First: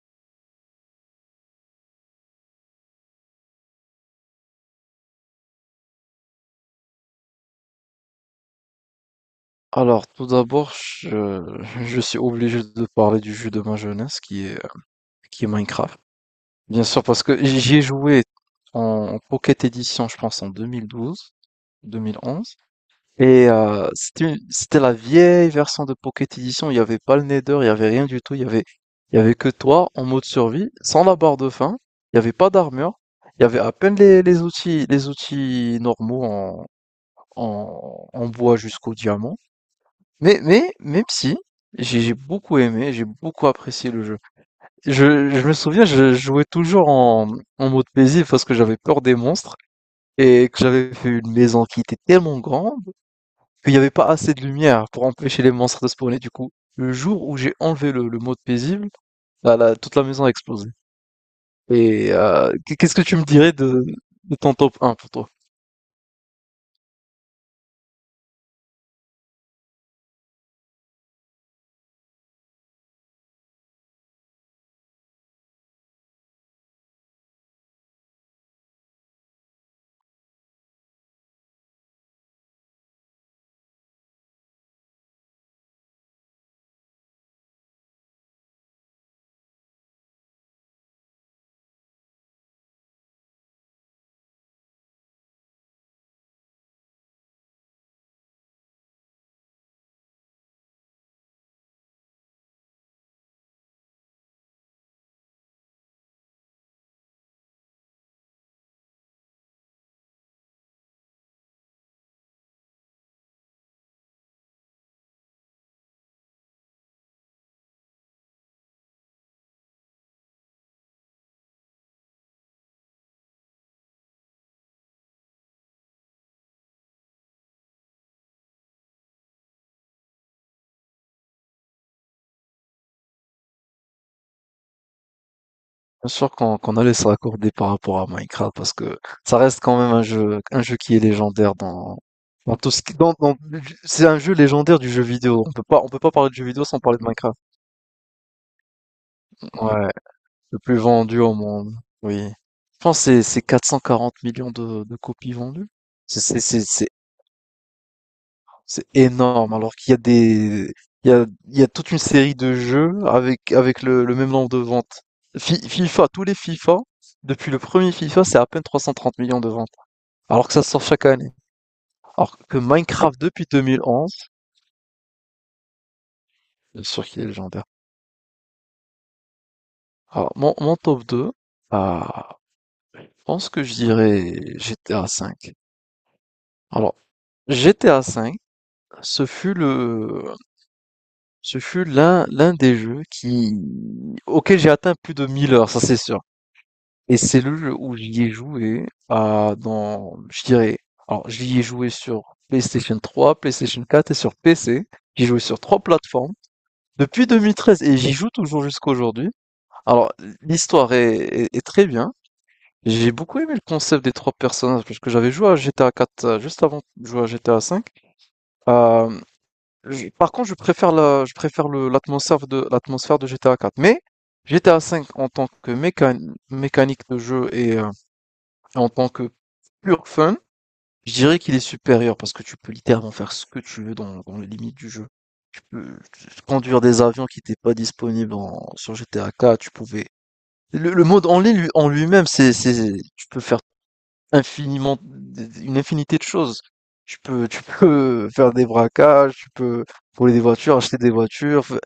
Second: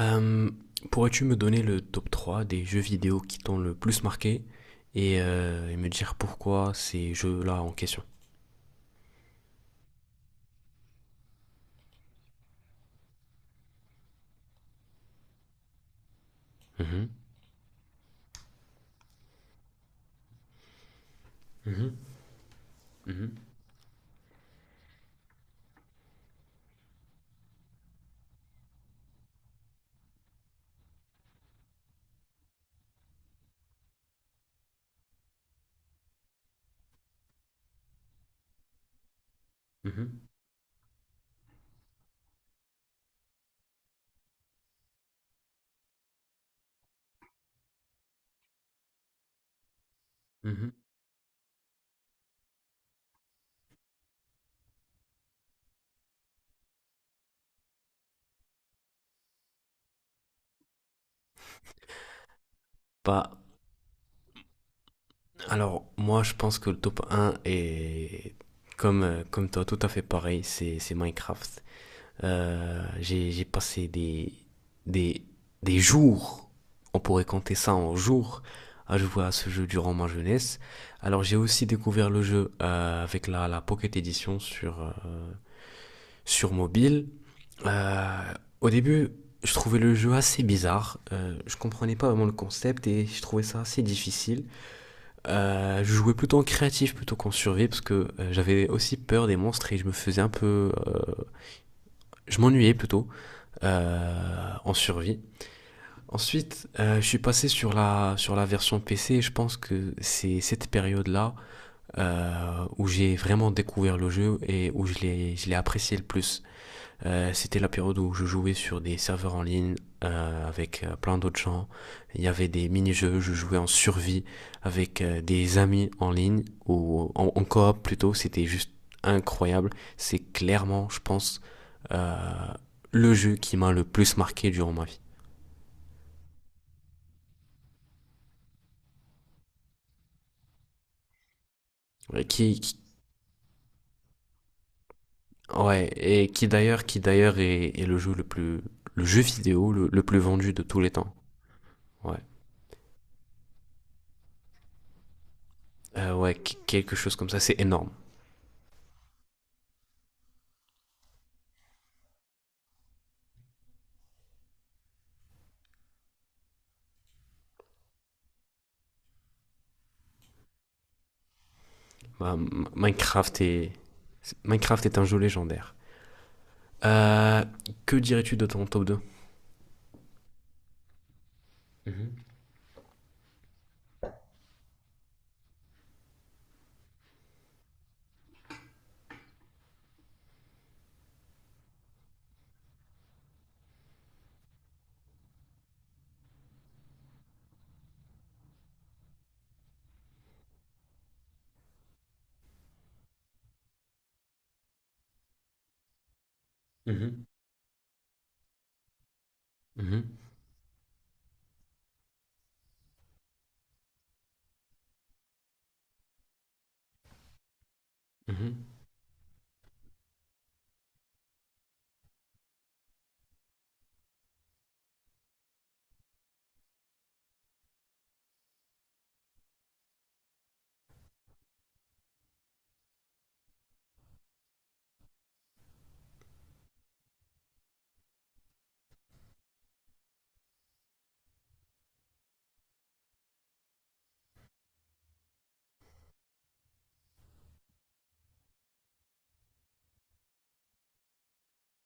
Euh, Pourrais-tu me donner le top 3 des jeux vidéo qui t'ont le plus marqué et, et me dire pourquoi ces jeux-là en question? Alors, tout d'abord, je, je suis obligé de parler du jeu de ma jeunesse qui est Minecraft. Bien sûr, Mhm, parce que j'y ai joué en Pocket Edition, je pense, en 2012, mhm, 2011. mhm, C'était la vieille version de Pocket Edition. Il n'y avait pas le Nether, il n'y avait rien du tout. Il y avait que toi en mode survie, sans la barre de faim. Il n'y avait pas d'armure. Il y avait à peine les outils, les outils normaux en bois jusqu'au diamant. mhm, Mais même si, j'ai beaucoup aimé, j'ai beaucoup apprécié le jeu. Je me souviens, je jouais toujours en mode paisible parce que j'avais peur des monstres et que mhm. j'avais fait une maison qui était tellement grande qu'il n'y avait pas assez de lumière pour empêcher les monstres de spawner. Du coup, le jour où j'ai enlevé le mode paisible, là, toute la maison a explosé. Et euh, qu'est-ce que tu me Bah, dirais de ton top un pour toi? alors, moi, je pense que le top un est, comme toi, tout à fait pareil, c'est Minecraft. J'ai passé des, des jours, on pourrait compter ça en jours, à jouer à ce jeu durant ma jeunesse. Alors j'ai aussi découvert le jeu avec la Pocket Edition sur mobile. Euh, au début, je trouvais le jeu assez bizarre. Je comprenais pas vraiment le concept et je trouvais ça assez difficile. Je jouais plutôt en créatif plutôt qu'en survie parce que j'avais aussi peur des monstres et je me faisais un peu je m'ennuyais plutôt en survie. Ensuite, je suis passé sur la version PC et je pense que c'est cette période-là où j'ai vraiment découvert le jeu et où je l'ai apprécié le plus. C'était la période où je jouais sur des serveurs en ligne avec plein d'autres gens. Il y avait des mini-jeux, je jouais en survie avec des amis en ligne ou en coop plutôt. C'était juste incroyable. C'est clairement, je pense, euh, le jeu qui m'a le plus marqué durant ma vie. Bien sûr qu'on allait se raccorder par rapport à Minecraft parce que ça reste quand même un jeu qui est légendaire dans, Ouais, dans tout ce qui, dans, dans- c'est un jeu légendaire du jeu vidéo. On peut pas, on ouais, peut pas et parler de jeu qui vidéo sans d'ailleurs, parler qui de Minecraft. d'ailleurs est le jeu le plus, le jeu vidéo le, Ouais, le plus vendu le de plus tous les temps. vendu au monde. Ouais. Oui. Je pense que c'est 440 millions de copies vendues. C'est Ouais, c'est c'est c'est quelque chose comme ça, c'est énorme. c'est énorme, alors qu'il y a des il y a toute une série de jeux avec le même nombre de ventes. FIFA, tous les FIFA depuis le premier FIFA, c'est à peine 330 millions de ventes. Alors que ça sort chaque année. Bah, Alors que Minecraft Minecraft depuis est... 2011, Minecraft est un jeu légendaire. bien sûr qu'il est Euh, légendaire. que dirais-tu de ton top 2? Alors, mon top 2, ah, je pense que je dirais GTA V. Alors, GTA V, ce fut le, ce fut l'un des jeux auquel j'ai atteint plus de 1000 heures, ça c'est sûr. Et c'est le jeu où j'y ai joué, ah, dans, je dirais, alors j'y ai joué sur PlayStation 3, PlayStation 4 et sur PC. J'y ai joué sur trois plateformes depuis 2013 et j'y joue toujours jusqu'à aujourd'hui. Alors, l'histoire est très bien. J'ai beaucoup aimé le concept des trois personnages parce que j'avais joué à GTA 4 juste avant de jouer à GTA 5. Euh, Par contre, je préfère la, je préfère le, l'atmosphère de GTA 4. Mais GTA 5 en tant que mécanique de jeu et en tant que pur fun, je dirais qu'il est supérieur parce que tu peux littéralement faire ce que tu veux dans les limites du jeu. Tu peux conduire des avions qui n'étaient pas disponibles sur GTA 4. Tu pouvais Le mode en ligne en lui-même, tu peux faire infiniment, une infinité de choses. Tu peux faire des braquages, tu peux voler des voitures, acheter des voitures,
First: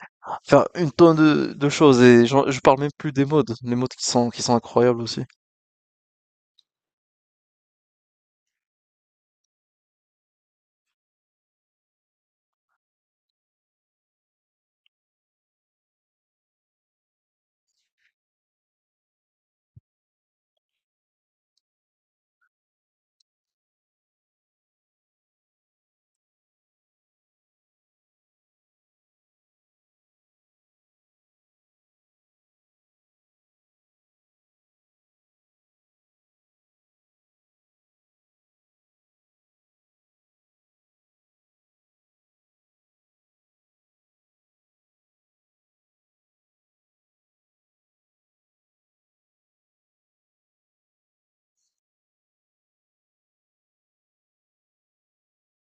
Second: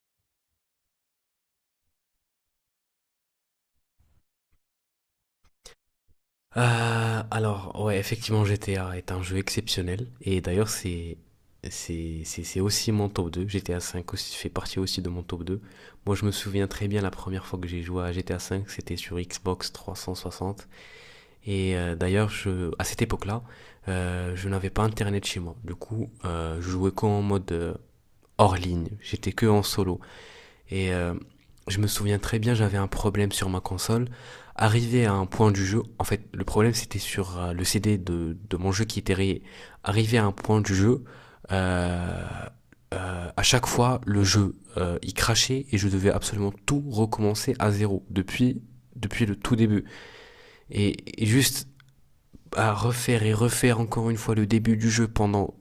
faire une tonne de choses. Je parle même plus des modes, les modes qui sont incroyables aussi. Alors, ouais, effectivement, GTA est un jeu exceptionnel. Et d'ailleurs, c'est aussi mon top 2. GTA 5 aussi, fait partie aussi de mon top 2. Moi, je me souviens très bien la première fois que j'ai joué à GTA 5, c'était sur Xbox 360. Et d'ailleurs, à cette époque-là, je n'avais pas Internet chez moi. Du coup, je jouais qu'en mode hors ligne. J'étais que en solo. Et je me souviens très bien, j'avais un problème sur ma console. Arrivé à un point du jeu, en fait, le problème c'était sur le CD de mon jeu qui était rayé. Arrivé à un point du jeu, euh, à chaque fois, le jeu il crachait et je devais absolument tout recommencer à zéro depuis le tout début. Et juste à refaire et refaire encore une fois le début du jeu pendant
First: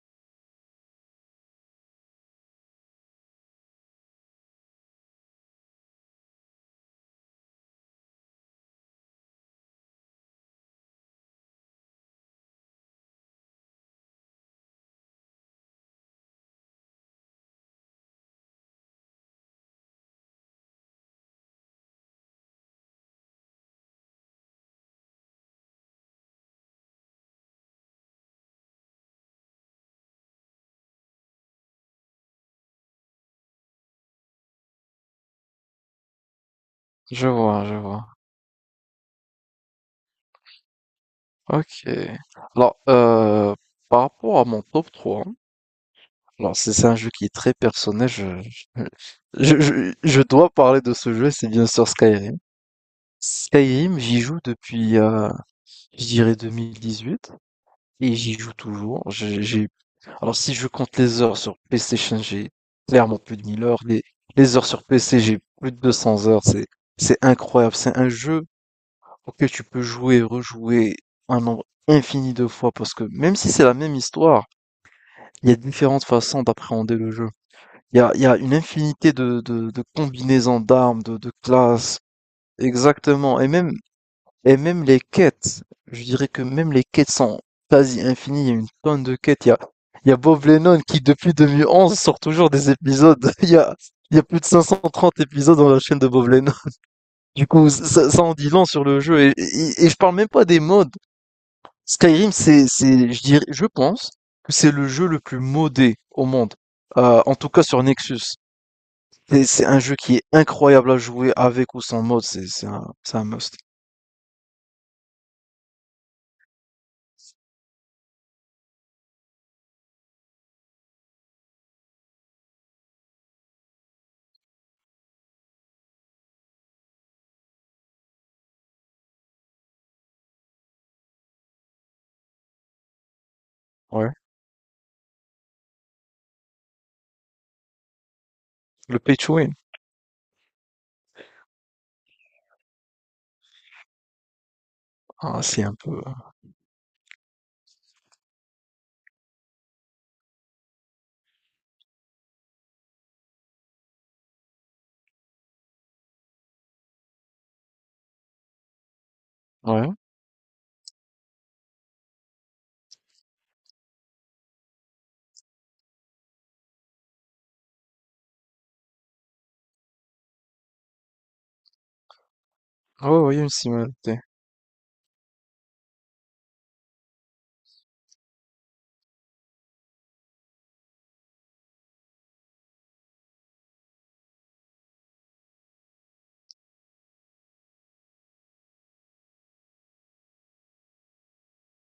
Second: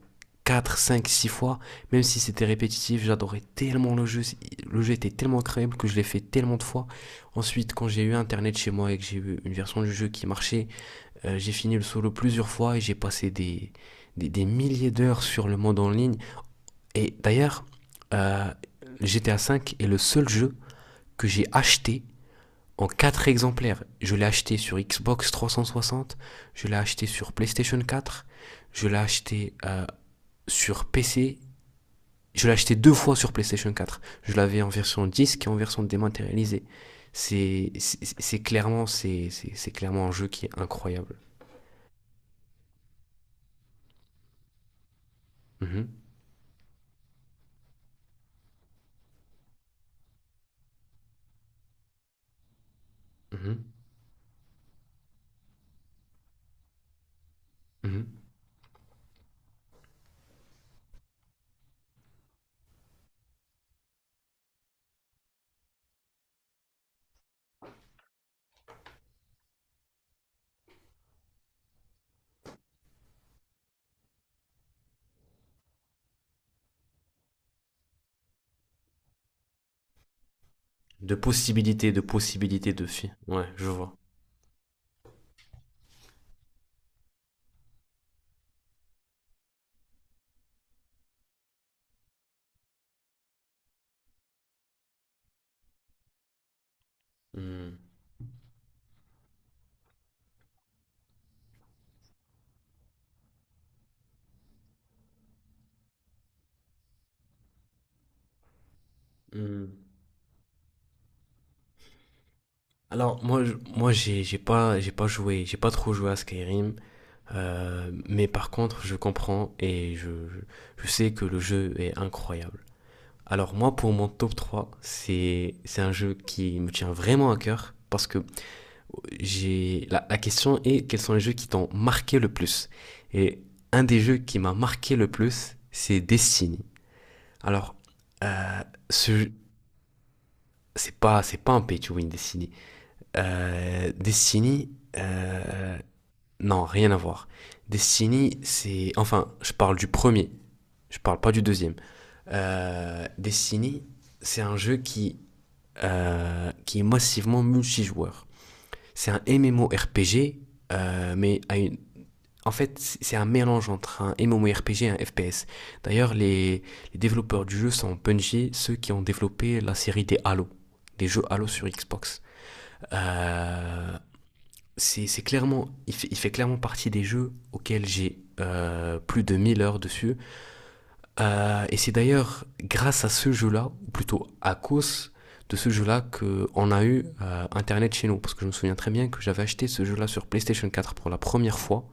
4 5 6 fois, même si c'était répétitif, j'adorais tellement le jeu était tellement incroyable que je l'ai fait tellement de fois. Ensuite, quand j'ai eu internet chez moi et que j'ai eu une version du jeu qui marchait, j'ai fini le solo plusieurs fois et j'ai passé des milliers d'heures sur le mode en ligne. Et d'ailleurs, euh, GTA V est le seul jeu que j'ai acheté en 4 exemplaires. Je l'ai acheté sur Xbox 360, je l'ai acheté sur PlayStation 4, je l'ai acheté sur PC, je l'ai acheté deux fois sur PlayStation 4. Je l'avais en version disque et en version dématérialisée. Je vois, C'est je vois. c'est- c'est clairement, c'est clairement un jeu qui est incroyable. Ok. Alors, par rapport à mon top trois, hein. Mhm, Alors c'est un jeu qui est très personnel. Je dois parler de ce jeu, c'est bien sûr Skyrim. mhm, Skyrim, j'y joue depuis, je dirais huit, et mhm. j'y joue toujours. Alors si je compte les heures sur PlayStation, j'ai clairement plus de 1000 heures. Les heures sur PC, j'ai plus de 200 heures. C'est incroyable. C'est un jeu auquel tu peux jouer, rejouer un nombre infini de fois, parce que même si c'est la même histoire, il y a différentes façons d'appréhender le jeu. Il y a une infinité de combinaisons d'armes, De de possibilités, classes. de possibilités de filles. Exactement. Ouais, Et je même, vois. et même les quêtes. Je dirais que même les quêtes sont quasi infinies. Il y a une tonne de quêtes. Il y a Bob Lennon qui, depuis 2011, sort toujours des épisodes. Il y a plus de 530 épisodes dans la chaîne de Bob Lennon. Du coup, Hmm, ça en dit long sur le jeu. Et je parle même pas des modes. Skyrim, je dirais, je pense que c'est le jeu le plus modé au monde, en tout cas sur Nexus. C'est hmm. un jeu qui est incroyable à jouer avec ou sans mode, c'est Alors un moi, must. moi j'ai pas j'ai pas trop joué à Skyrim. Mais par contre, je comprends et je sais que le jeu est incroyable. Alors moi, pour mon top 3, c'est un jeu qui me tient vraiment à cœur parce que j'ai la question est quels sont les jeux qui t'ont marqué le plus. Et un des Ouais. jeux qui m'a marqué le plus, c'est Destiny. Alors, euh, Le pay ce to win, c'est pas un pay to win Destiny. Destiny, c'est un euh, peu. non, rien à voir. Destiny, c'est. Enfin, je parle du premier. Je parle pas du deuxième. Destiny, c'est un jeu qui est massivement multijoueur. C'est un Ouais. MMORPG, mais à une, en fait, c'est un mélange entre un MMORPG et un FPS. D'ailleurs, les développeurs du jeu sont Bungie, ceux qui ont développé la série des Halo, des jeux Halo sur Xbox. Ouais, ouais, il y a une Euh, similarité. c'est clairement, il fait clairement partie des jeux auxquels j'ai plus de 1000 heures dessus. Et c'est d'ailleurs grâce à ce jeu-là, ou plutôt à cause de ce jeu-là, qu'on a eu Internet chez nous. Parce que je me souviens très bien que j'avais acheté ce jeu-là sur PlayStation 4 pour la première fois.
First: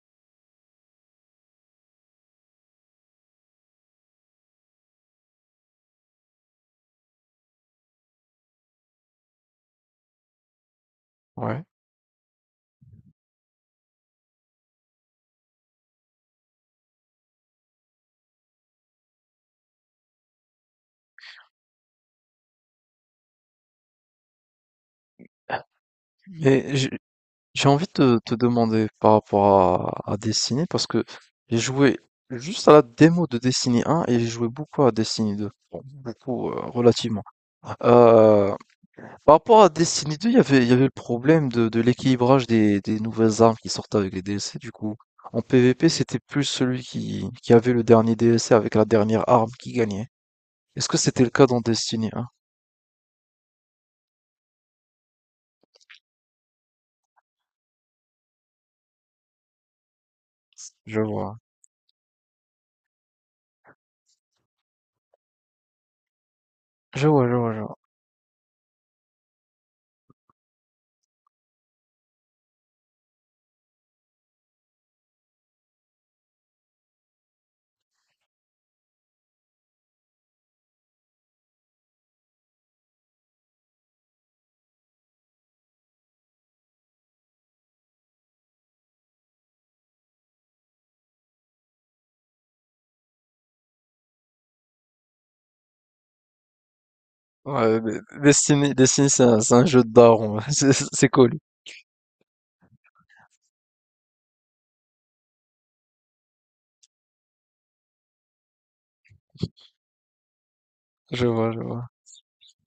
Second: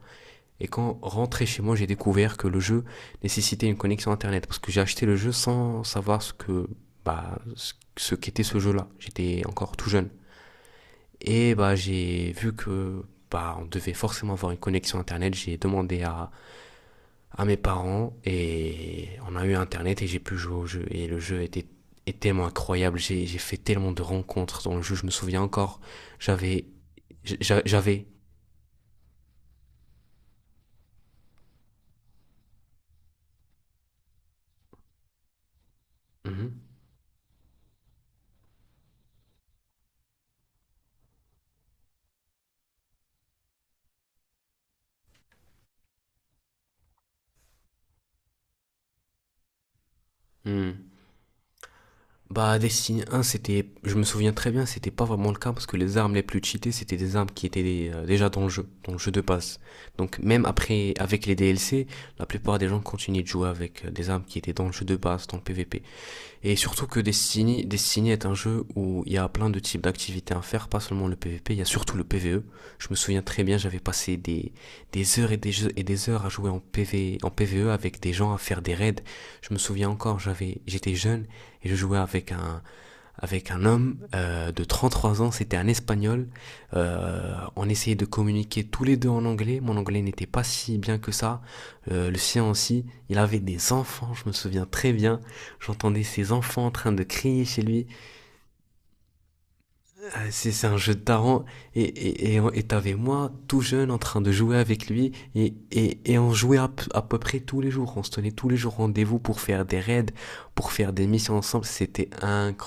Et quand rentré chez moi, j'ai découvert que le jeu nécessitait une connexion Internet. Parce que j'ai acheté le jeu sans savoir ce que, bah, ce qu'était ce jeu-là. J'étais encore tout jeune. Et Ouais. bah, j'ai vu que bah, on devait forcément avoir une connexion Internet. J'ai demandé à mes parents et on a eu Internet et j'ai pu jouer au jeu. Et le jeu était tellement incroyable. J'ai fait tellement de rencontres dans le jeu. Je me souviens encore, j'avais. Mais j'ai envie de J'avais. te demander par rapport à Destiny, parce que j'ai joué juste à la démo de Destiny 1 et j'ai joué beaucoup à Destiny 2. Bon, beaucoup, Mhm. relativement. Euh, Par rapport à Destiny 2, il y avait le problème de l'équilibrage des nouvelles armes qui sortaient avec les DLC, du coup. En PvP, c'était plus celui qui avait le dernier DLC avec la dernière arme qui gagnait. Mhm. Est-ce que c'était le cas dans Destiny 1? Bah, Destiny 1 c'était, je me souviens très bien, c'était pas vraiment le cas parce que les armes les plus cheatées, c'était des armes qui étaient déjà dans le jeu de base. Donc, même après, Je avec les vois. DLC, la plupart des gens continuaient de jouer avec des armes qui étaient dans le jeu de base, dans le PvP. Et surtout que Je vois, je vois, je Destiny, vois. Destiny est un jeu où il y a plein de types d'activités à faire, pas seulement le PvP, il y a surtout le PvE. Je me souviens très bien, j'avais passé des heures et et des heures à jouer en PvE avec des gens, à faire des raids. Je me souviens encore, j'étais jeune et je jouais avec un homme de 33 ans, c'était un Espagnol. On essayait de communiquer tous les deux en anglais. Mon anglais n'était pas si bien que ça. Le sien aussi. Il avait des enfants, je me souviens très bien. J'entendais ses enfants en train de crier chez Ouais, lui. mais Destiny, Destiny, c'est un jeu de Ah, daron. c'est C'est un jeu de c'est cool. tarant. Et t'avais moi, tout jeune, en train de jouer avec lui. Et on jouait à peu près tous les jours. On se tenait tous les jours rendez-vous pour faire des raids, pour faire des Je missions vois, je ensemble. vois. C'était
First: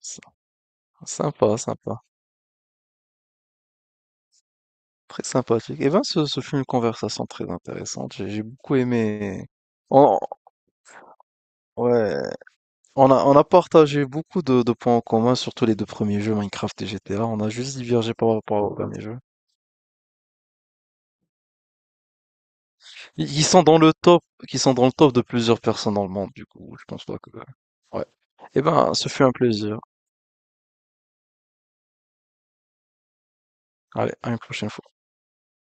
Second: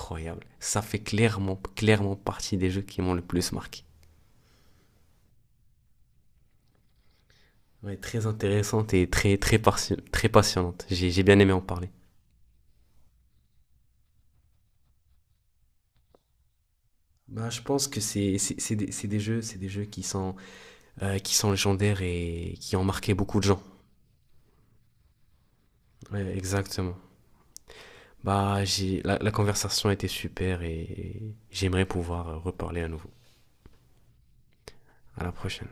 Sy- Ça fait Sympa, clairement, sympa. clairement partie des jeux qui m'ont le plus marqué. Très sympathique. Eh ben, ce fut une conversation très Ouais, intéressante. très J'ai beaucoup intéressante et très, aimé. très, Oh, très passionnante. J'ai bien aimé en parler. ouais. On a partagé beaucoup de points en commun, surtout les deux premiers jeux, Minecraft et GTA. On Bah, a je juste pense que divergé par rapport aux premier jeux. C'est des jeux qui sont légendaires et qui ont marqué Ils beaucoup ils de gens. sont dans le top, qui sont dans le top de plusieurs personnes dans le Ouais, monde, du coup, je exactement. pense pas que... Ouais. Eh Bah, ben, j'ai ce la, fut la un plaisir. conversation était super et j'aimerais pouvoir reparler à nouveau. Allez, à une prochaine fois. À la prochaine.